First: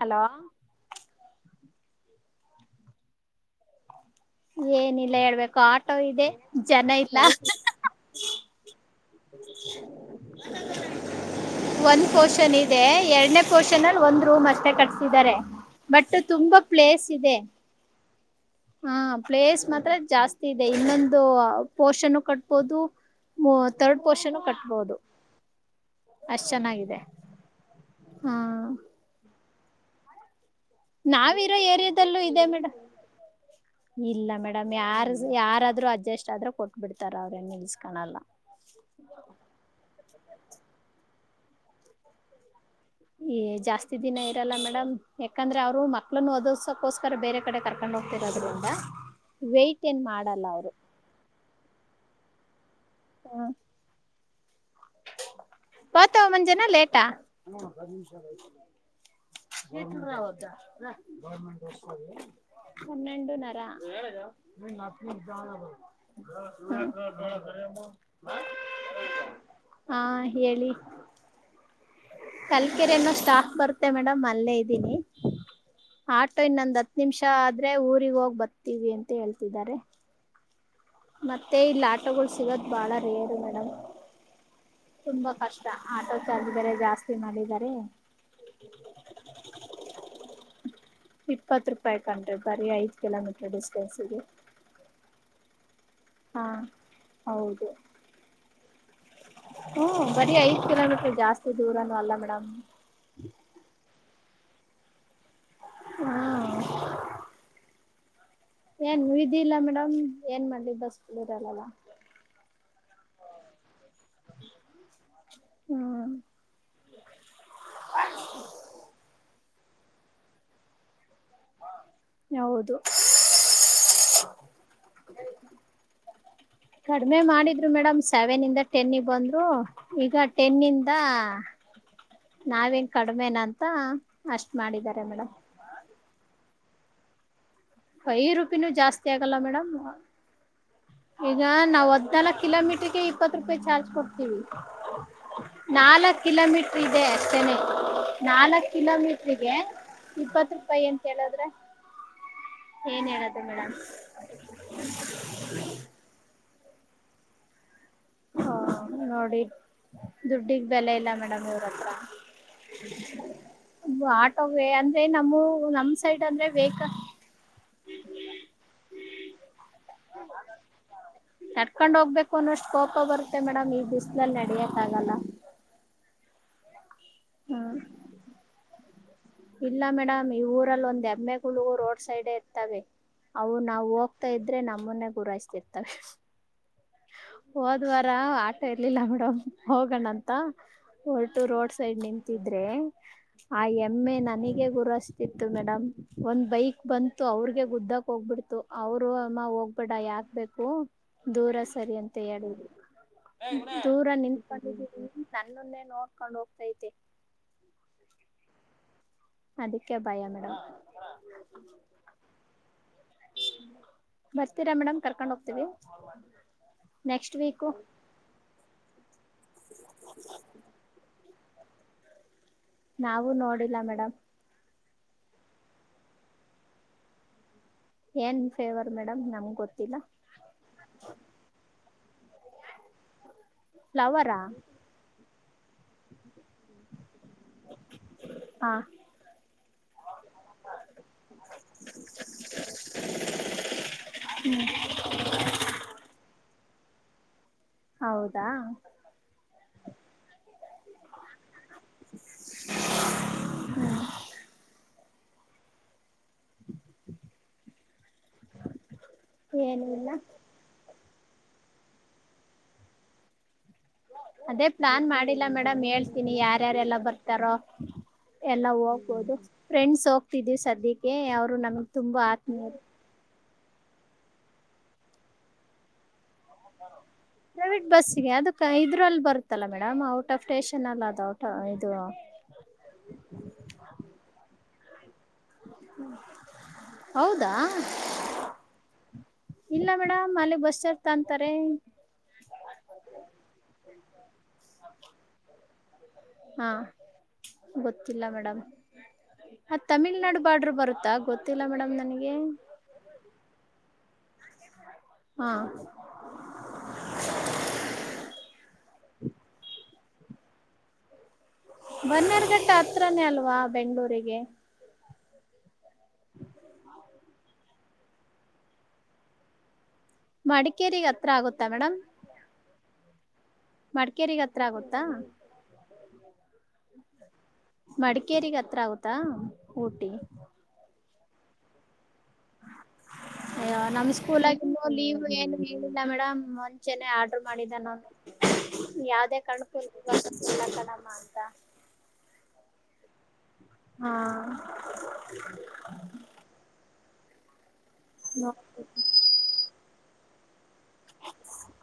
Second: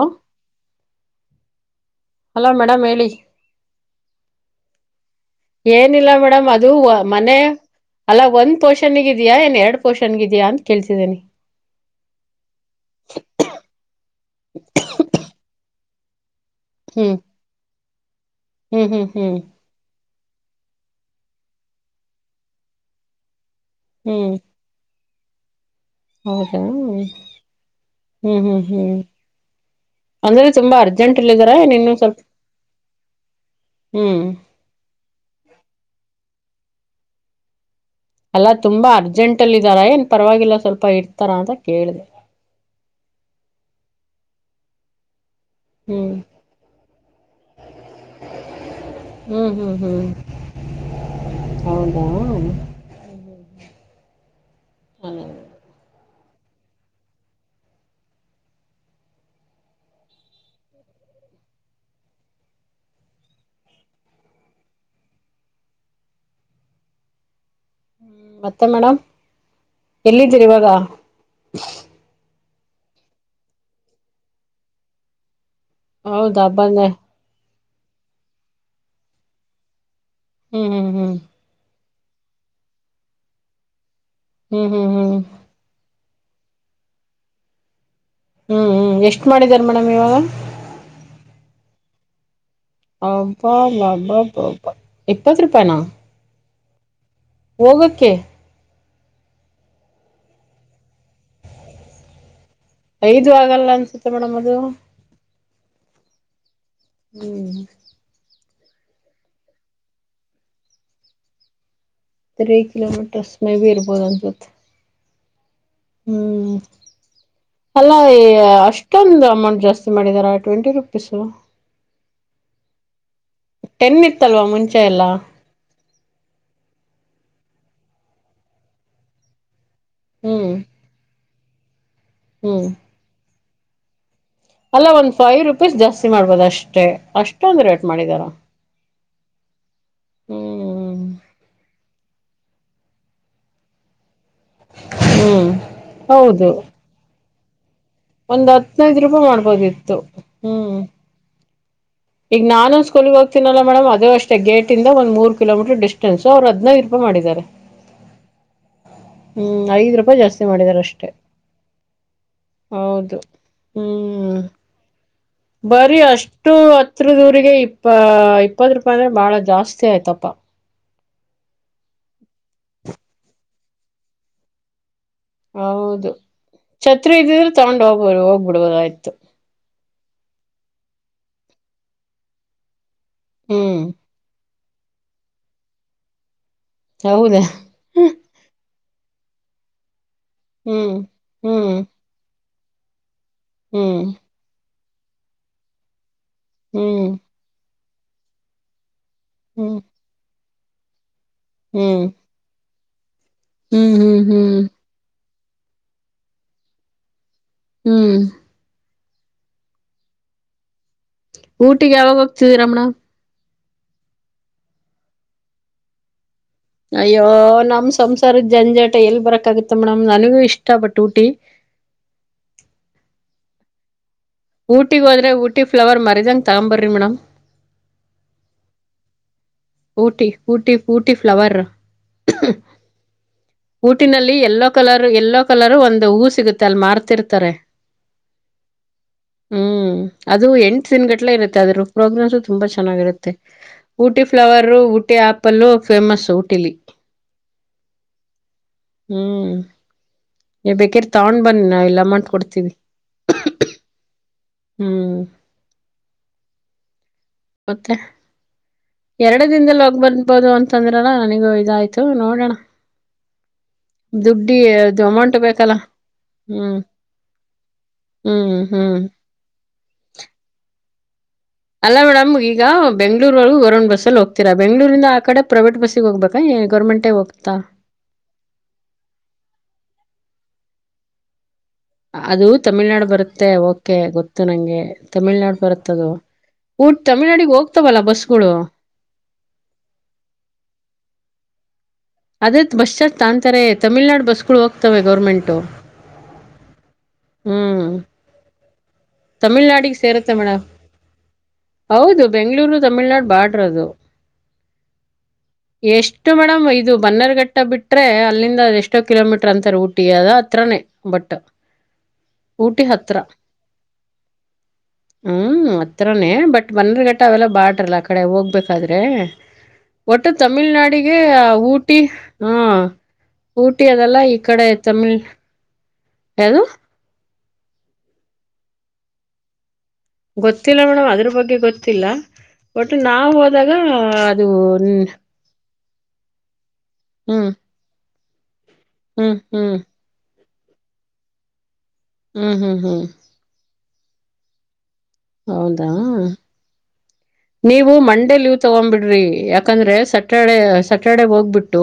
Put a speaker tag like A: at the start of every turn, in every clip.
A: Hello
B: hello madam ಹೇಳಿ.
A: ಏನಿಲ್ಲ ಹೇಳ್ಬೇಕು ಆಟೋ
B: ಏನಿಲ್ಲ
A: ಇದೆ
B: ಮೇಡಮ್ ಅದು
A: ಜನ ಇಲ್ಲ.
B: ಮನೆ ಅಲ್ಲ ಒಂದ್ ಪೋರ್ಷನಿಗ್ ಇದ್ಯಾ ಏನ್ ಎರಡ್ ಪೋರ್ಷನ್ಗ ಇದಯಾ ಅಂತ ಕೇಳ್ತಿದ್ದೇನಿ.
A: ಒಂದ್ ಪೊಷನ್ ಇದೆ ಎರಡ್ನೆ ಕೋಷನ್ಲ್ ಒಂದ್ ರೂಮ್ ಅಷ್ಟೆ ಕಟ್ಸಿದ್ದಾರೆ ಬಟ್ ತುಂಬಾ ಪ್ಲೇಸ್
B: ಹ್ಮ್
A: ಇದೆ.
B: ಹ್ಮ್
A: ಹಾ
B: ಹ್ಮ್ ಹ್ಮ್
A: ಪ್ಲೇಸ್ ಮಾತ್ರ ಜಾಸ್ತಿ ಇದೆ ಇನ್ನೊಂದು ಪೋರ್ಷನ್ ಕಟ್ಬೋದು. ಮೊ ತರ್ಡ್
B: ಹ್ಮ್
A: ಪೋರ್ಷನ್ನು ಕಟ್ಬೊದು. ಅಷ್ಟ್
B: ಹೌದಾ
A: ಚೆನ್ನಾಗಿದೆ ಹಾ.
B: ಹ್ಮ್ ಹ್ಮ್ ಹ್ಮ್ ಅಂದ್ರೆ ತುಂಬ ಅರ್
A: ನಾವಿರೋ ಏರಿಯಾದಲ್ಲೂ ಇದೆ ಮೇಡ,
B: ಹ್ಮ್
A: ಇಲ್ಲ ಮೇ ಡಮ್ ಯಾರ್ ಯಾರಾದ್ರರು ಅಡ್ಜಸ್ಟ್ ಆದ್ರೂ ಕೊಟ್ ಬಿಡ್ತಾರ ಅವ್ರೇನ್ ನಿಲ್ಸ್ಕಳಲ್ಲ.
B: ಅಲ್ಲ ತುಂಬಾ ಅರ್ಜೆಂಟ್ ಅಲ್ ಇದಾರ ಏನ್ ಪರವಾಗಿಲ್ಲ ಸ್ವಲ್ಪ ಇರ್ತಾರ ಅಂತ ಕೇಳ್ದೆ.
A: ಏ ಜಾಸ್ತಿ ದಿನ ಇರಲ್ಲ ಮೇಡಮ್. ಯಾಕಂದ್ರೆ ಅವ್ರು
B: ಹ್ಮ್
A: ಮಕ್ಳನ್ನು ಓದಸಕೋಸ್ಕರ ಬೇರೆ ಕಡೆ ಕರ್ಕೊಂಡ್ ಹೋಗ್ತಿರೋದ್ರಿಂದ.
B: ಹ್ಮ್ ಹ್ಮ್
A: ವೈಟ್ ಏನ್
B: ಹ್ಮ್
A: ಮಾಡಲ್ಲ ಅವ್ರು.
B: ಹೌದಾ
A: ತೆಯ.
B: ಪನಂಗ.
A: ಪತವ್ಮಂಜೇನಾ ಲೇಟಾ. [unintelligible] ಹನ್ನೆಂಡು ನರ [unintelligible] [unintelligible]
B: ಹ್ಮ್ ಮತ್ತೆ ಮೇಡಮ್
A: ಹಾ
B: ಎಲ್ಲಿದ್ದೀರಿ ಇವಾಗ.
A: ಕಲ್ಕೆರೆನ್ನ ಸ್ಟಾಪ್ ಬರುತ್ತೆ ಮೇಡಮ್ ಅಲ್ಲೇ ಇದ್ದೀನಿ. ಆಟೋ
B: ಹೌದಾ
A: ಇನ್ನೊಂದ್
B: ಬಂದೆ
A: ಹತ್ ನಿಮ್ಷ ಆದ್ರೆ ಊರಿಗ್ ಹೋಗ್ ಬರ್ತೀವಿ ಅಂತ ಹೇಳ್ತಿದ್ದಾರೆ.
B: ಹ್ಮ್ ಹ್ಮ್ ಹ್ಮ್.
A: ಮತ್ತೆ ಇಲ್ ಆಟೊಗಳ್ ಸಿಗೋದ್ ಬಾಳ ರೇರ್ ಮೇಡಂ
B: ಹ್ಮ್ ಹ್ಮ್ ಹ್ಮ್
A: ತುಂಬಾ ಕಷ್ ಟ ಆಟೋ ಚಾರ್ಜ್ ಬೇರೆ ಜಾಸ್ತಿ ಮಾಡಿದಾರೆ.
B: ಹ್ಞೂ ಹ್ಞೂ ಎಷ್ಟ ಮಾಡಿದ್ದಾರ್ ಮೇಡಮ್ ಇವಾಗ.
A: ಇಪ್ಪತ್ ರೂಪಾಯಿ ಕಂಣ್ರಿ ಬರಿ ಐ
B: ಹಬಬ್ಬ್ಬಬ ಇಪ್ಪತ್ತು ರೂಪಾಯಿನ?
A: ಹಾ ಹೌದು
B: ಹೋಗಕ್ಕೆ
A: ಹ್ಮ್ ಬರಿ ಐದ್ ಕಿಲೋ ಮೀಟರ್ ಜಾಸ್ತಿ ದೂರನು ಅಲ್ಲ ಮೇಡಮ್.
B: ಐದು ಆಗಲ್ಲ ಅನ್ಸುತ್ತೆ ಮೇಡಮ್ ಅದು.
A: ಹ್ಮ [unintelligible]
B: ಹ್ಮ್
A: ಏನ್ ವಿಧಿ ಇಲ್ಲ ಮೇಡಮ್ ಏನ್ ಮಾಡ್ಲಿ ಬಸ್ ಇರಲ್ಲಲ್ಲ.
B: ತ್ರೀ ಕಿಲೋಮೀಟರ್ಸ್ ಮೈ ಬಿ ಇರ್ಬೋದ್ ಅನ್ಸುತ್ತೆ.
A: ಹ್ಮ
B: ಹ್ಮ್ ಅಲ್ಲ ಅಷ್ಟೊಂದು ಅಮೌಂಟ್ ಜಾಸ್ತಿ ಮಾಡಿದಾರ ಟ್ವೆಂಟಿ ರುಪೀಸು
A: ಹೌದು
B: ಟೆನ್ ಇತ್ತಲ್ವಾ
A: [unintelligible]
B: ಮುಂಚೆ ಎಲ್ಲ
A: ಕಡಿಮೆ ಮಾಡಿದ್ರು ಮೇಡಮ್ ಸೆವೆನ್ ಇಂದ ಟೆನ್ನಿಗ್ ಬಂದು ಈಗ
B: ಹ್ಮ್
A: ಟೆನ್ ಇಂದ
B: ಹ್ಮ್
A: ನಾವೇನ್ ಕಡಿಮೆನಂತ
B: ಅಲ್ಲ ಒಂದ್ ಫೈವ್ ರುಪೀಸ್ ಜಾಸ್ತಿ ಮಾಡ್ಬೋದು ಅಷ್ಟೇ ಅಷ್ಟೊಂದ ರೇಟ್ ಮಾಡಿದಾರ
A: ಫೈವ್ ರುಪಿನೂ ಜಾಸ್ತಿ ಆಗಲ್ಲ ಮೇಡಮ್.
B: ಹ್ಮ
A: ಈಗ ನಾವು ಹದಿನಾಲ್ಕು ಕಿಲೋ ಮೀಟರ್ಗೆ ಇಪ್ಪತ್ತು ರೂಪಾಯಿ ಚಾರ್ಜ್
B: ಹ್ಮ್
A: [unintelligible] ನಾಲ್ಕ್
B: ಹೌದು
A: ಕಿಲೋಮೀಟರ್ ಇದೆ ಅಷ್ಟನೆೇ.
B: ಒಂದ್
A: ನಾಲ್ಕ್
B: ಹದ್ನೈದು ರೂಪಾಯಿ
A: ಕಿಲೋಮೀಟ್ರಗೆ
B: ಮಾಡ್ಬೋದಿತ್ತು
A: ಇಪ್ಪತ್
B: ಹ್ಮ್
A: ರೂಪಾಯಿ ಎಂತ ಹೇಳದ್ರೆ.
B: ಈಗ ನಾನು ಸ್ಕೂಲ್ಗೆ ಹೋಗ್ತೀನಲ್ಲ ಮಡಮ್ ಅದು ಅಷ್ಟೇ ಗೇಟ್ [unintelligible] ಒಂದ ಮೂರು ಕಿಲೋಮೀಟರ್ ಡಿಸ್ಟೆನ್ಸ್ ಅವ್ರು ಹದಿನೈದು ರೂಪಾಯಿ ಮಾಡಿದ್ದಾರೆ.
A: ಹ ನೋಡಿ
B: ಹ್ಮ್ ಐದ್ ರೂಪಾಯಿ ಜಾಸ್ತಿ
A: ದುಡ್ಡಿಗ್
B: ಮಾಡಿದಾರ
A: ಬೆಲೆ
B: ಅಷ್ಟೆ.
A: ಇಲ್ಲ ಮೇಡಮ್ ಇವ್ರ ಹತ್ರ
B: ಹೌದು ಹ್ಮ್
A: ಆಟೋಗೆ ಅಂದ್ರೆ ನಮ್ಮ ನಮ್
B: ಬರಿ
A: ಸೈಡ್ ಅಂದ್ರೆ
B: ಅಷ್ಟು
A: ವೇಕ
B: ಹತ್ರ ದೂರಿಗೆ ಇಪ್ಪ ಇಪ್ಪತ್ತು ರೂಪಾಯಿ ಅಂದ್ರೆ ಬಾಳ ಜಾಸ್ತಿ ಆಯ್ತಪ್ಪ
A: ನಡ್ಕೊಂಡ್ ಹೋಗ್ಬೇಕು ಅನ್ನೋಷ್ಟ್ ಕೋಪ ಬರುತ್ತೆ ಮೇಡಮ್ ಈ ಬಿಸ್ಲಲ್ಲಿ ನಡಿಯಕ್ ಆಗಲ್ಲ.
B: ಹೌದು ಛತ್ರಿ ಇದ್ದಿದ್ರೆ
A: ಹ್ಮ್
B: ತಗೊಂಡ್ ಹೋಗ್ಬದು ಹೋಗ್ಬಿಡ್ಬೋದಗಿಯ್ತು
A: ಇಲ್ಲ ಮೇಡಮ್ ಈ ಊರಲ್ಲಿ ಒಂದ್ ಎಮ್ಮೆ ಗುಳು ರೋಡ್ ಸೈಡ್ ಇರ್ತವೆ ಅವು
B: ಹ್ಮ್
A: ನಾವ ಹೋಗ್ತಾ ಇದ್ರೆ ನಮ್ಮನ್ನೆ ಗುರಾಯಸ್ತಿರ್ತವೆ.
B: ಹೌದಾ
A: ಹೋದ್ ವಾರ ಆಟೋ ಇರ್ಲಿಲ್ಲ ಮೇಡಮ್ ಹೋಗೋಣ ಅಂತ
B: ಹ್ಮ್
A: ಹೊಲ್ಟು ರೋಡ್
B: ಹ್ಮ್
A: ಸೈಡ್ ನಿಂತಿದ್ರೆ ಆ
B: ಹ್ಮ್
A: ಎಮ್ಮೆ ನನಗ ಗುರಾಸ್ ಇತ್ತು ಮೇಡಮ್ ಒಂದ್ ಬೈಕ್
B: ಹ್ಮ್ ಹ್ಮ್
A: ಬಂತು ಅವ್ರಗೆ ಗುದ್ದಕ್ ಹೋಗ್ಬಿಡ್ತು. ಅವರು ಅಮ್ಮ
B: ಹ್ಮ್
A: ಹೋಗ್ಬೇಡ ಯಾಕ್ಬೇಕು ದೂರ ಸರಿ
B: ಹ್ಮ್
A: ಅಂತ ಹೇಳಿದ್ರು. ದೂರ
B: ಹ್ಮ್ ಹ್ಮ್
A: ನಿಂತ್ಕೊಂಡಿದ್ದೀನಿ ನನ್ನನ್ನೇ ನೋಡ್ಕೊಂಡ್ ಹೋಗ್ತೈತೆ.
B: ಹ್ಮ್
A: ಅದಕ್ಕೆ ಭಯ ಮೇಡಮ್.
B: ಊಟಿಗೆ ಯಾವಾಗ ಹೋಗ್ತಿದ್ದೀರಾ ಮಡ್ಮ?
A: ಬರ್ತೀರಾ ಮೇಡಮ್ ಕರ್ಕೊಂಡ್ ಹೋಗ್ತೀವಿ?
B: ಅಯ್ಯೋ
A: ನೆಕ್ಸ್ಟ್ ವೀಕು
B: ನಮ್ಮ್ ಸಂಸಾರದ ಜಂಜಾಟ ಎಲ್ಲಿ ಬರಕಾಗುತ್ತೆ ಮೇಡಮ್ ನನಗೂ ಇಷ್ಟ ಬಟ್ ಊಟಿ
A: ನಾವು ನೋಡಿಲ್ಲ ಮೇಡಮ್.
B: ಊಟಿಗ್ ಹೋದ್ರೆ ಊಟಿ ಫ್ಲವರ್ ಮರಿದಂಗ ತಗೊಂಬರ್ರಿ ಮೇಡಮ್.
A: ಏನ್ ಫೇವರ್ ಮೇಡಮ್ ನಮ್ ಗೊತ್ತ
B: ಊಟಿ ಊಟಿ ಊಟಿ ಫ್ಲವರ್ ಊಟಿನಲ್ಲಿ
A: ಫ್ಲವರಾ
B: ಎಲ್ಲ ಕಲರು ಎಲ್ಲೋ ಕಲರು ಒಂದು ಹೂ ಸಿಗುತ್ತೆ ಅಲ್ ಮಾರ್ತಿರ್ತಾರೆ
A: ಹಾ
B: ಹ್ಮ್ ಅದು ಎಂಟ್ದಿನ್ಗಟ್ಲೆ ಇರುತ್ತೆ ಅದ್ರು ಪ್ರೋಗ್ರಾಮ್ಸು ತುಂಬಾ ಚೆನ್ನಾಗಿರುತ್ತೆ. Ooty flower Ooty apple famous ಊಟಿಲಿ.
A: ಹೌದಾ?
B: ಹ್ಮ್ ನೀವ್ ಬೇಕಿರ್ ತಗೊಂಡ್ ಬನ್ನಿ ನಾ ಇಲ್ಲಿ ಅಮೌಂಟ್ ಕೊಡ್ತೀನಿ. ಹ್ಮ್
A: ಹ [inaudible]
B: ಮತ್ತೆ ಎರಡು ದಿನದಲ್ಲ್
A: ಏನು
B: ಹೋಗ್
A: ಇಲ್ಲ
B: ಬರ್ಬೋದು ಅಂತಂದ್ರಲ ನನಗೂ ಇದಾಯ್ತು ನೋಡೋಣ. ದುಡ್ಡಿ
A: ಅದೇ
B: ಅದು
A: ಪ್ಲಾನ್
B: ಅಮೌಂಟ್
A: ಮಾಡಿಲ್ಲಾ
B: ಬೇಕಲ್ಲ
A: ಮೇಡಮ್ ಹೇಳ್ತೀನಿ
B: ಹ್ಮ್
A: ಯಾರ್ಯಾರೆಲ್ಲ ಬರ್ತಾರೋ
B: ಹ್ಮ್
A: ಎಲ್ಲ
B: ಹ್ಮ್
A: ಹೋಗ್ಬೋದು ಫ್ರೆಂಡ್ಸ್ ಹೋಗ್ತಿದೀವ್ ಸದ್ಯಕ್ಕೆ, ಅವ್ರು ನಮಗ್ ತುಂಬಾ ಆತ್ಮೀಯರು.
B: ಬೆಂಗ್ಳೂರೊರ್ಗೂ ವರುಣ್ ಬಸ್ಸಲ್ ಹೋಗ್ತೀರಾ ಬೆಂಗಳೂರಿಂದ ಆ ಕಡೆ ಪ್ರೈವೇಟ್ ಬಸ್ಸಿಗ್ ಹೋಗ್ಬೇಕು.
A: ಪ್ರೈವಿಟ್ ಬಸ್ಸಿಗೆ ಅದ ಆ ಇದ್ರಲ್ಲಿ ಬರುತ್ತಲ್ಲಾ ಮೇಡಮ್ ಔಟ್ ಆಫ್ ಸ್ಟೇಷನ್ ಅಲ್ಲ ಅದು ಔಟ್ ಇದು
B: ಅದು ತಮಿಳ್ನಾಡು ಬರುತ್ತೆ ಓಕೆ ಗೊತ್ತು ನನಗೆ. ತಮಿಳ್ನಾಡ್ ಬರುತ್ತದು ಊಟ್ ತಮಿಳ್ನಾಡಿಗೆ
A: ಹೌದಾ
B: ಹೋಗ್ತವಲ್ಲ ಬಸ್ಗಳು.
A: ಇಲ್ಲ ಮೇಡಮ್ ಅಲ್ಲಿ ಬಸ್ ಚಾರ್ಜ್ ತೋಂತಾರೆ.
B: ಅದೇ ಬಸ್ ಚಾರ್ಜ್ ತಾಂತಾರೆ ತಮಿಳ್ನಾಡು ಬಸ್ಗಳು ಹೋಗ್ತವೆ ಗೌರ್ಮೆಂಟು.
A: ಹಾ
B: ಹ್ಮ್
A: ಗೊತ್ತಿಲ್ಲ ಮೇಡಮ್. ಅದ್
B: ತಮಿಳ್ನಾಡಿಗೆ ಸೇರುತ್ತೆ
A: ತಮಿಳ್ನಾಡು
B: ಮೇಡಮ್
A: ಬಾರ್ಡ್ರ್ ಬರುತ್ತಾ ಗೊತ್ತಿಲ್ಲ ಮೇಡಮ್ ನನಗೆ.
B: ತಮಿಳನಾಡ್ ಬಾರ್ಡ್ರ್ ಅದು
A: ಹಾ
B: ಎಷ್ಟ್ ಇಷ್ಟು ಮೇಡಮ್ ಇದು ಬನ್ನರ್ಘಟ್ಟ ಬಿಟ್ರೆ ಅಲ್ಲಿಂದ ಎಷ್ಟೋ ಕಿಲೋಮೀಟರ್ ಅಂತಾರೆ ಊಟಿ ಅದ ಹತ್ರನೇ. ಬಟ್
A: ಬನ್ನೇರ್ಘಟ್ಟ
B: ಊಟಿ ಹತ್ರ
A: ಹತ್ರನೇ ಅಲ್ವಾ ಬೆಂಗಳೂರಿಗೆ.
B: ಹ್ಮ್ ಅತ್ರಾನೇ ಬಟ್ ಬನ್ನರ್ಘಟ್ಟ ಅವೆಲ್ಲ ಬಾಡ್ರಲ್ಲ ಆ ಕಡೆ ಹೋಗ್ಬೇಕಾದ್ರೆ. ಒಟ್ಟು
A: ಮಡಿಕೇರಿಗೆ
B: ತಮಿಳ್ನಾಡಿಗೆ
A: ಹತ್ರ ಆಗುತ್ತಾ ಮೇಡಮ್
B: ಊಟಿ ಹಾ. ಊಟಿ ಅದೆಲ್ಲ
A: ಮಡಿಕೇಗ್
B: ಈ
A: ಹತ್ರ
B: ಕಡೆ
A: ಆಗುತ್ತಾ
B: ತಮಿಳ್, ಯಾದು?
A: ಮಡಿಕೇರಿಗ್ ಹತ್ರ ಆಗುತ್ತಾ ಊಟಿ?
B: ಗೊತ್ತಿಲ್ಲ ಮೇಡಮ್ ಅದ್ರ್ ಬಗ್ಗೆ ಗೊತ್ತಿಲ್ಲ ಬಟ್ ನಾವು ಹೋದಾಗ
A: ಅಯ್ಯೋ ನಮ್
B: ಅದು
A: ಸ್ಕೂಲಾಗ ಇನ್ನು ಲೀವ್ ಏನು ಹೇಳಿಲ್ಲ ಮೇಡಮ್ ಮುಂಚೆನೆ ಆರ್ಡ್ರ
B: ಹ್ಮ್
A: ಮಾಡಿದ್ದಾನ ಅವು.
B: ಹ್ಮ್
A: ಯಾವ್ದೇ ಕಾರ್ಣ್ಕು
B: ಹ್ಮ್
A: [unintelligible] ಕಣಮ್ಮ ಅಂತ.
B: ಹ್ಮ್ ಹ್ಮ್ ಹ್ಮ್
A: ಹ್ಮ
B: ಹೌದಾ? ನೀವು ಮಂಡೇ ಲೀವ್ ತಗೊಂಬಿಡ್ರಿ ಯಾಕಂದ್ರೆ ಸಾಟರ್ಡೆ ಸಾಟರ್ಡೆ ಹೋಗ್ಬಿಟ್ಟು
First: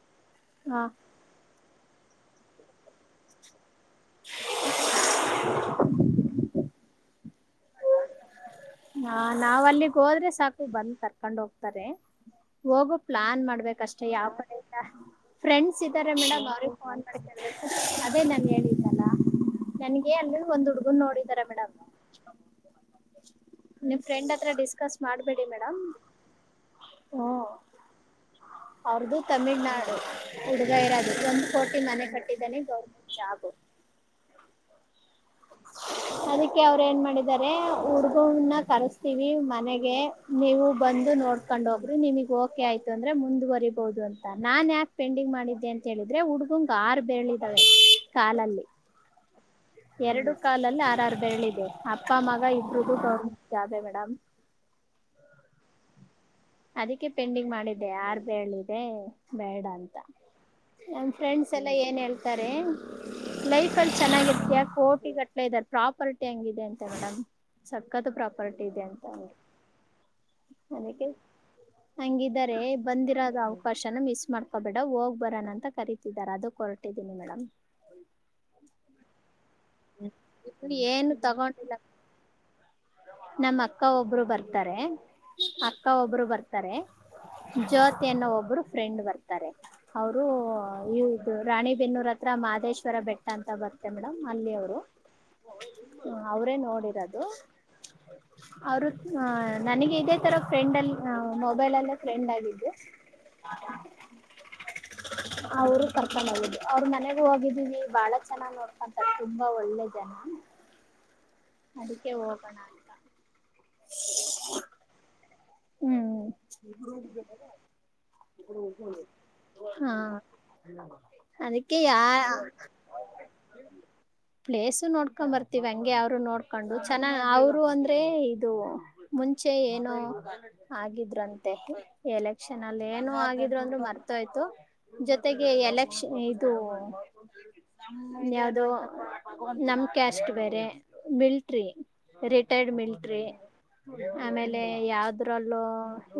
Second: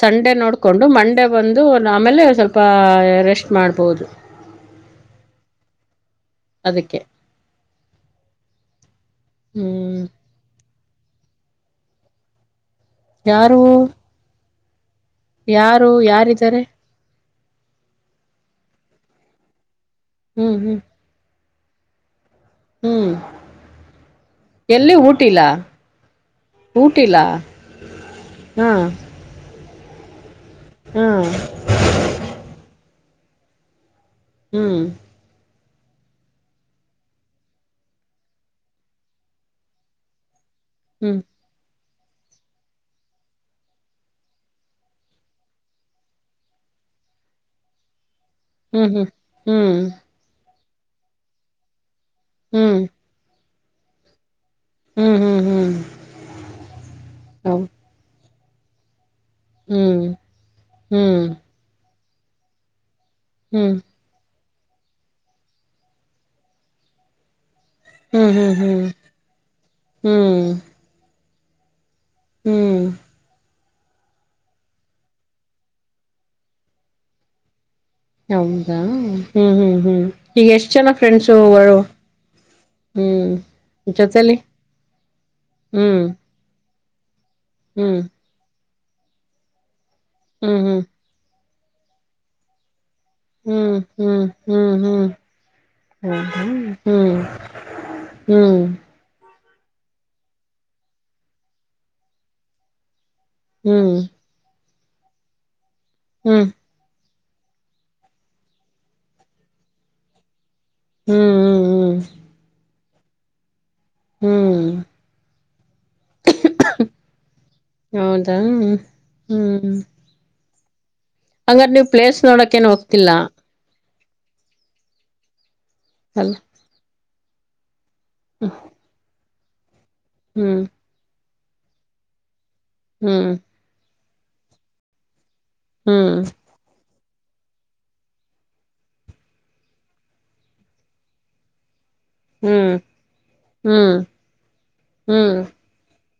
B: ಸಂಡೆ
A: ಹ
B: ನೋಡ್ಕೊಂಡು ಮಂಡೆ ಬಂದು ಆಮೇಲೆ ಸ್ವಲ್ಪ ರೆಸ್ಟ್ ಮಾಡ್ಬೋದು.
A: ಹ [inaudible]
B: ಅದಕ್ಕೆ.
A: ಹಾ ನಾವ್ ಅಲ್ಲಿಗ್
B: ಹ್ಮ್
A: ಹೋದ್ರೆ ಸಾಕು ಬಂದ್ ಕರ್ಕೊಂಡ್ ಹೋಗ್ತಾರೆ ಹೋಗಕ್ ಪ್ಲಾನ್
B: ಯಾರು
A: ಮಾಡ್ಬೇಕಷ್ಟೇ ಯಾವ ಕಡೆ ಇಲ್ಲ ಫ್ರೆಂಡ್ಸ್
B: ಯಾರು
A: ಇದ್ದಾರೆ ಮೇಡಮ್
B: ಯಾರಿದ್ದಾರೆ
A: ಅವ್ರ ಫೋನ್ ಮಾಡ್, ಅದೇ ನಾನು ಹೇಳಿದ್ದಲ್ಲ ನನಗೆ ಅಂದ್ರೆ
B: ಹ್ಮ್
A: ಒಂದು
B: ಹ್ಮ್
A: ಹುಡುಗನ್ ನೋಡಿದ್ದಾರೆ ಮೇಡಮ್.
B: ಹ್ಮ್
A: ನಿಮ್ ಫ್ರೆಂಡ್ ಹತ್ರ
B: ಎಲ್ಲಿ
A: ಡಿಸ್ಕಸ್
B: ಊಟಿಲ್ಲ
A: ಮಾಡ್ಬೇಡಿ ಮೇಡಮ್ ಹ.
B: ಹ್ಮ
A: ತಮಿಳ್ನಾಡು ಹುಡುಗ ಇರೋದು ಒಂದು ಕೋಟಿ ಮನಿ ಕಟ್ಟಿದ್ದಾನೆ ಗೋರ್ಮೆಂಟ್ ಜಾಬು
B: ಹ್ಮ್
A: [unintelligible] ಅದಕ್ಕೆ ಅವರು ಏನ್ ಮಾಡಿದ್ದಾರೆ ಹುಡುಗನ್ನ ಕರೆಸ್ತೀವಿ ಮನೆಗೆ ನೀವು ಬಂದು
B: ಹ್ಮ್
A: ನೋಡ್ ಕೋಂಡ್ ಹೋಗರೀ ನಿಮಗ್ ಓಕೆ ಆಯ್ತು ಅಂದ್ರೆ ಮುಂದುವರಿಬಹುದು ಅಂತ ನಾನ್ ಯಾಕ ಪೆಂಡಿಂಗ್ ಮಾಡಿದ್ದೆ ಅಂದ್ರೆ ಅಂತೇಳಿದ್ರೆ ಹುಡ್ಗಂಗ ಆರ್ ಬೆರಳದಾವೆ ಕಾಲಲ್ಲಿ
B: ಹ್ಮ್ ಹ್ಮ್ ಹ್ಮ್
A: ಎರಡು ಕಾಲಲ್ಲಿ ಆರಾರು ಬೆರಳಿದೆ ಅಪ್ಪ ಮಗ
B: ಹ್ಮ್
A: ಇಬ್ರುದ ಗೋರ್ಮೆಂಟ್ ಜಾಬೆ ಮೇಡಮ್
B: ಹ್ಮ್ ಹ್ಮ್ ಹ್ಮ್
A: ಅದಕ್ಕೆ ಪೆಂಡಿಂಗ್
B: ಹೌ
A: ಮಾಡಿದ್ದೆ ಆರ ಬೇರಳಿದೆ ಬೇಡ ಅಂತ
B: ಹ್ಮ್
A: ನನ್ ಫ್ರೆಂಡ್ಸ್
B: ಹ್ಮ್
A: ಫ್ರೆಂಡ್ಸ್ ಎಲ್ಲಾ ಏನ್ ಹೇಳ್ತಾರೆ
B: ಹ್ಮ್
A: ಲೈಫ್ ಅಲ್ಲಿ ಚೆನ್ನಾಗಿರತೀಯಾ ಕೋಟಿ ಕಟ್ಲ ಇದಾರೆ ಪ್ರಾಪರ್ಟಿ ಹಂಗಿದೆ ಅಂತ ಮೇಡಮ್ ಸಕ್ಕತ್
B: ಹ್ಮ್ ಹ್ಮ್
A: ಪ್ರಾಪರ್ಟಿ ಇದೆ
B: ಹ್ಮ್
A: ಅಂತ
B: ಹ್ಮ್
A: ಅದಕೆ ನನಗೆ
B: ಹ್ಮ್
A: ಹಂಗಿದಿದ್ದಾರೆ
B: ಹ್ಮ್
A: ಬಂದಿರೋದ ಪರ್ಷನ ಮಿಸ್ ಮಾಡ್ಕೊಬೇಡ ಹೋಗ್ ಬರೋನ ಅಂತ ಕರಿತಿದ್ದಾರೆ ಅದುಕ ಹೊರಟಿದ್ದೀನಿ ಮೇಡಮ್
B: ಹೌದಾ ಹ್ಮ್ ಹ್ಮ್ ಹ್ಮ್ ಈಗ ಎಷ್ಟ್ ಜನ
A: ಏನು ತಗೊಂಡಿಲ್ಲ
B: ಫ್ರೆಂಡ್ಸುಗಳು
A: ನಮ್ಮ ಅಕ್ಕ ಒಬ್ರು ಬರ್ತಾರೆ ಅಕ್ಕ
B: ಹ್ಮ್
A: ಒಬ್ರು ಬರ್ತಾರೆ
B: ಹ್ಮ್
A: ಜ್ಯೋತಿ ಅನ್ನೋ ಒಬ್ಬರು ಫ್ರೆಂಡ್ ಬರ್ತಾರೆ ಅವರು
B: ಹ್ಮ್ ಹ್ಮ್
A: ಇದು ರಾಣಿಬೆನ್ನೂರ ಹತ್ರ ಮಾದೇಶ್ವರ ಬೆಟ್ಟ ಅಂತ ಬರ್ತ್ತೆ ಮೇಡಮ್
B: ಹ್ಮ್ ಹ್ಮ್
A: ಅಲ್ಲಿ ಅವರು
B: ಹ್ಮ್ ಹ್ಮ್ ಹ
A: ಅವರೇ
B: ಹ್ಮ್
A: ನೋಡಿರೋದು
B: ಹ್ಮ್
A: ಹ ನನಗೆ ಇದೇ ತರ ಫ್ರೆಂಡ್ ಲ್ಲೇ ಮೊಬೈಲ್ ಲ್ಲೇ ಫ್ರೆಂಡ್ ಆಗಿದ್ದು
B: ಹ್ಮ್
A: ಅವರು ಕರ್ಕೊಂಡ
B: ಹ್ಮ್ ಹ್ಮ್ ಹ್ಮ್
A: ಹೋಗಿದ್ದು ಅವ್ರ ಮನೆಗೂ ಹೋಗಿದ್ದೀವಿ ಬಾಳ ಚೆನ್ನಾಗ್ ನೋಡ್ಕೊಂತರ್ತಿ ತುಂಬಾ ಒಳ್ಳೆ ಜನಾ
B: ಹ್ಮ್ ಹ್ಮ
A: ಅದಿಕೆ ಹೋಗೋಣ ಅಂತಾ
B: ಹ್ಮ್
A: ಹ್ಮ್
B: ಹೌದಾ ಹ್ಮ್
A: ಹಾ
B: ಹಂಗಾರ
A: ಅದಕ್ಕೆ
B: ನೀವ್
A: ಯಾ
B: ಪ್ಲೇಸ್ ನೋಡಕೇನ್ ಹೋಗ್ತಿಲ್ಲ
A: ಪ್ಲೇಸ ನೋಡ್ಕೊಂಡ್ ಬರ್ತವಿ ಹಂಗೆ ಅವರು
B: ಅಲ್
A: ನೋಡ್ಕೊಂಡು ಚೆನ್ನ ಅವರು ಒಂದು ಮತ್ತೆ ಇದು ಮುಂಚೆ ಏನು
B: ಹ್ಮ್
A: ಆಗಿದ್ರುಂತೆ ಎಲೆಕ್ಷನ್ ಅಲ್ಲಿ ಏನು
B: ಹ್ಮ್
A: ಆಗಿದ್ರು ಅಂದ್ರು ಮರ್ತೋಯ್ತು ಜೊತೆಗೆ
B: ಹ್ಮ್
A: ಎಲೆಕ್ಷನ್ ಇದು ಯಾವ್ದೋ ನಮ್ ಕ್ಯಾಸ್ಟ್ ಬೇರೆ ಮಿಲ್ಟ್ರಿ
B: ಹ್ಮ್
A: ರಿಟೈರ್ಡ್ ಮಿಲ್ಟ್ರಿ
B: ಹ್ಮ್
A: ಆಮೇಲೆ ಯಾವ್ದ
B: ಹ್ಮ್ ಹ್ಮ್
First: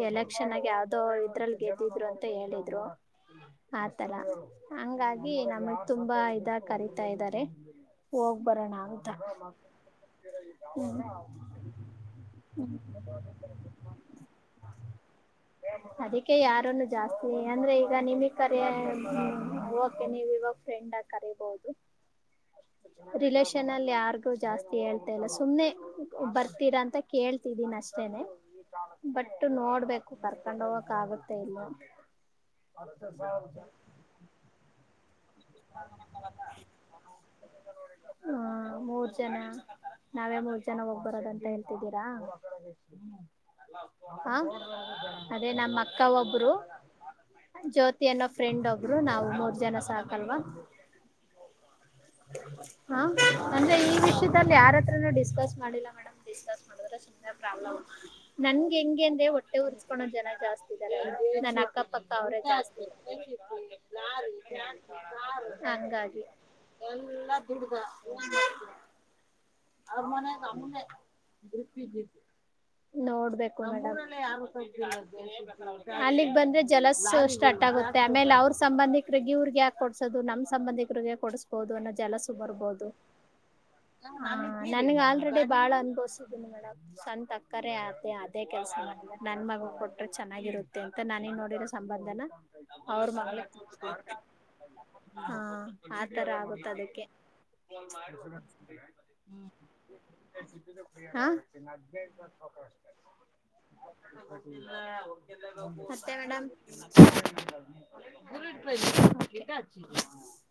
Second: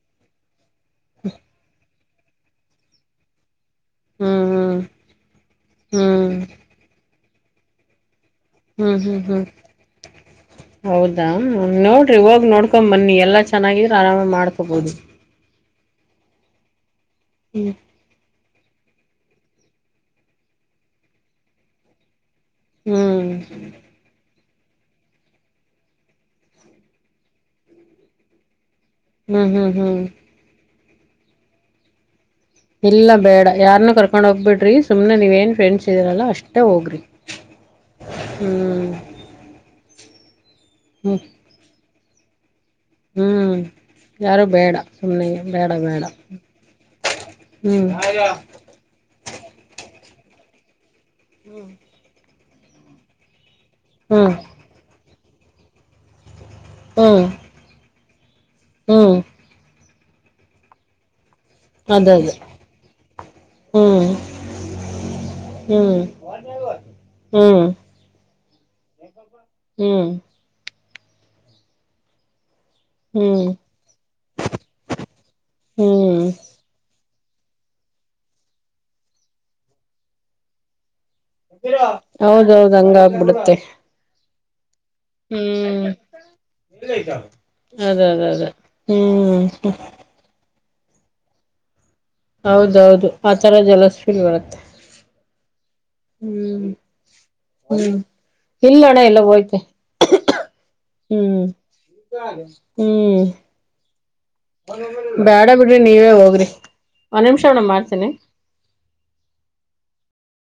A: ಎಲೆಕ್ಷನ್ ಆಗ ಯಾವ್ದೋ ಇದ್ರಲ್ಲಿ ಗೆದ್ದಿದ್ರು ಅಂತ ಹೇಳಿದ್ರು ಆತರಾ
B: ಹ್ಮ್
A: ಹಂಗಾಗಿ ನಮಗ್ ತುಂಬಾ
B: ಹ್ಮ್ ಹ್ಮ್
A: ಇದಾಗ ಕರಿತಾ ಇದ್ದಾರೆ ಹೋಗ್ ಬರೋಣ
B: ಹ್ಮ್ ಹ್ಮ್
A: ಆಂತಾ
B: ಹ್ಮ್ ಹ್ಮ್
A: ಇಗ
B: ಹೌದಾ ನೋಡ್ರಿ ಹೋಗ್ ನೋಡ್ಕೊ್ ಬನ್ನಿ ಎಲ್ಲಾ ಚೆನ್ನಾಗಿ ಆರಾಮಾಗಿ ಮಾಡ್ಕೋಬಹುದು
A: ಅದಕ್ಕೆ ಯಾರನ್ನು ಜಾಸ್ತಿ
B: ಹ್ಮ್
A: ಅಂದ್ರೆ ಈಗ ನಿಮಗ್ ಕರಿ ಓಕೆ ನೀವು ಇವಾಗ್ ಫ್ರೆಂಡ್ ಆಗ್ ಕರಿಬೊದು.
B: ಹ್ಮ್
A: ರಿಲೇಷನ್ ಅಲ್ ಯಾರ್ ಜಾಸ್ತಿ ಹೇಳ್ತಾ ಇಲ್ಲ ಸುಮ್ನೆ ಬರ್ತೀರಾ ಅಂತ ಕೇಳ್ತಿದೀನಿ ಅಷ್ಟೇನೆ. ಬಟ್
B: ಹ್ಮ್ ಹ್ಮ್ ಹ್ಮ್
A: ನೋಡ್ಬೇಕು ಕರ್ಕೊಂಡ್ ಹೋಗಕ್ ಆಗುತ್ತ ಇಲ್ವ ಅಂತ.
B: ಇಲ್ಲ ಬೇಡ ಯಾರ್ನ್ನು ಕರ್ಕೊಂಡ್ ಹೋಗ್ಬಿಡ್ರಿ ಸುಮ್ನೆ ನೀವ್ ಏನ್ ಫ್ರೆಂಡ್ಸ್ ಇದರಲ್ಲ ಅಷ್ಟೇ ಹೋಗ್ರಿ
A: ಹ
B: ಹ್ಞ.
A: ಮೂರ್ ಜನ ನಾವೇ ಮೂರ್ ಜನ ಹೋಗ್
B: ಹ್ಮ್
A: ಬರೋದಂತ ಹೇಳ್ತಿದ್ದೀರಾ.
B: ಹ್ಮ್
A: ಹ
B: ಯಾರು ಬೇಡ ಸುಮ್ನೆ
A: ಅದೇ
B: ಬೇಡ
A: ನಮ್ ಅಕ್ಕ
B: ಬೇಡ
A: ಒಬ್ರು.
B: ಹ್ಮ್
A: ಜ್ಯೋತಿ ಅನ್ನೋ ಫ್ರೆಂಡ್ ಒಬ್ರು ನಾವು ಮೂರ್ ಜನ ಸಾಕಲ್ವಾ.
B: ಹ್ಮ
A: ಹ ಅಂದ್ರೆ ಈ
B: ಹ್ಮ್
A: ವಿಷಯದಲ್ಲಿ ಯಾರತ್ರನು ಡಿಸ್ಕಸ್ ಮಾಡಿಲ್ಲ ಮೇಡಂ. ಡಿಸ್ಕಸ್ ಮಾಡುದ್ರೆ
B: ಹ್ಮ್
A: ಸುಮ್ನೆ ಪ್ರಾಬ್ಲಮು ನಂಗೆ ಹೆಂಗ್
B: ಹ್ಮ್
A: ಅಂದ್ರೆ ವಟ್ ಹೂಟ್ಟೆ ಹುರ್ಸ್ಕೊನೊ ಜನ ಜಾಸ್ತ ಇದರೆ, ನಾನ್ ಏ ಅಕ್ಕ ಪಕ್ಕ
B: ಅದದು
A: ಅವ್ರೆ ಜಾಸ್ತಿ.
B: ಹ್ಮ್ ಹ್ಮ್
A: ಹಂಗಾಗಿ.
B: ಹ್ಮ್ ಹ್ಞೂ ಹ್ಮ್
A: ನೋಡ್ಬೇಕು ಮೇಡಂ. [unintelligible]
B: ಹ್ಮ್
A: ಅಲ್ಲಿಗ್ ಬಂದ್ರೆ ಜಲಸು ಸ್ಟಾರ್ಟ್ ಆಗುತ್ತೆ ಆಮೇಲೆ ಅವ್ರ ಸಂಬಂಧಿಕ್ರಿಗ್ ಇವ್ರ್ಗ್ ಯಾಕ್ ಕೊಡ್ಸೋದು ನಮ್ ಸಂಬಂಧಿಕರಿಗೆ ಕೊಡ್ಸ್ಬೋದು ಅನ್ನೋ ಜಲಸು
B: ಹೌದೌದ್
A: ಬರ್ಬೋದು
B: ಹಂಗ ಆಗ್ಬಿಡುತ್ತೆ.
A: ಹ ನನ್ಗ ಅಲ್ ಡೆ ಬಾಳ
B: ಹ್ಮ್
A: ಅನುಭವ್ಸಿದ್ದೀನಿ ಮೇಡಂ ಸಂತ ಅಕ್ಕರೆ
B: ಅದ
A: ಅದೇ
B: ಅದ
A: ಅದೇ
B: ಅದ
A: ಕೆಲ್ಸ ಮಾಡಿಲ್ಲ
B: ಹ್ಮ್
A: ನನ್ ಮಗ ಕೊ ಚೆನ್ನಾಗಿರುತ್ತೆ ಅಂತ ನನಿಗ್ ನೋಡಿರೋ ಸಂಬಂಧನ
B: ಹೌದೌದು
A: ಅವ್ರ
B: ಆ
A: ಮಗಳ
B: ತರ ಜಲಸ್ಫೀಲ್ ಬರುತ್ತೆ.
A: ಹಾ ಆತರ
B: ಹ್ಮ್
A: ಆಗುತ್ ಅದಕ್ಕೆ.
B: ಹ್ಮ್ ಇಲ್ಲ ಅಣ್ಣ ಎಲ್ಲ ಹೋಯ್ತೆ
A: ಹಾ
B: ಹ್ಮ್ ಹ್ಮ್. ಬ್ಯಾಡ ಬಿಡ್ರಿ ನೀವೇ
A: ಮತ್ತೆ
B: ಹೋಗ್ರಿ
A: ಮೇಡಂ.
B: ಒಂದ್ ನಿಮಿಷ ಅಣ್ಣ ಮಾಡ್ತೀನಿ
A: [unintelligible]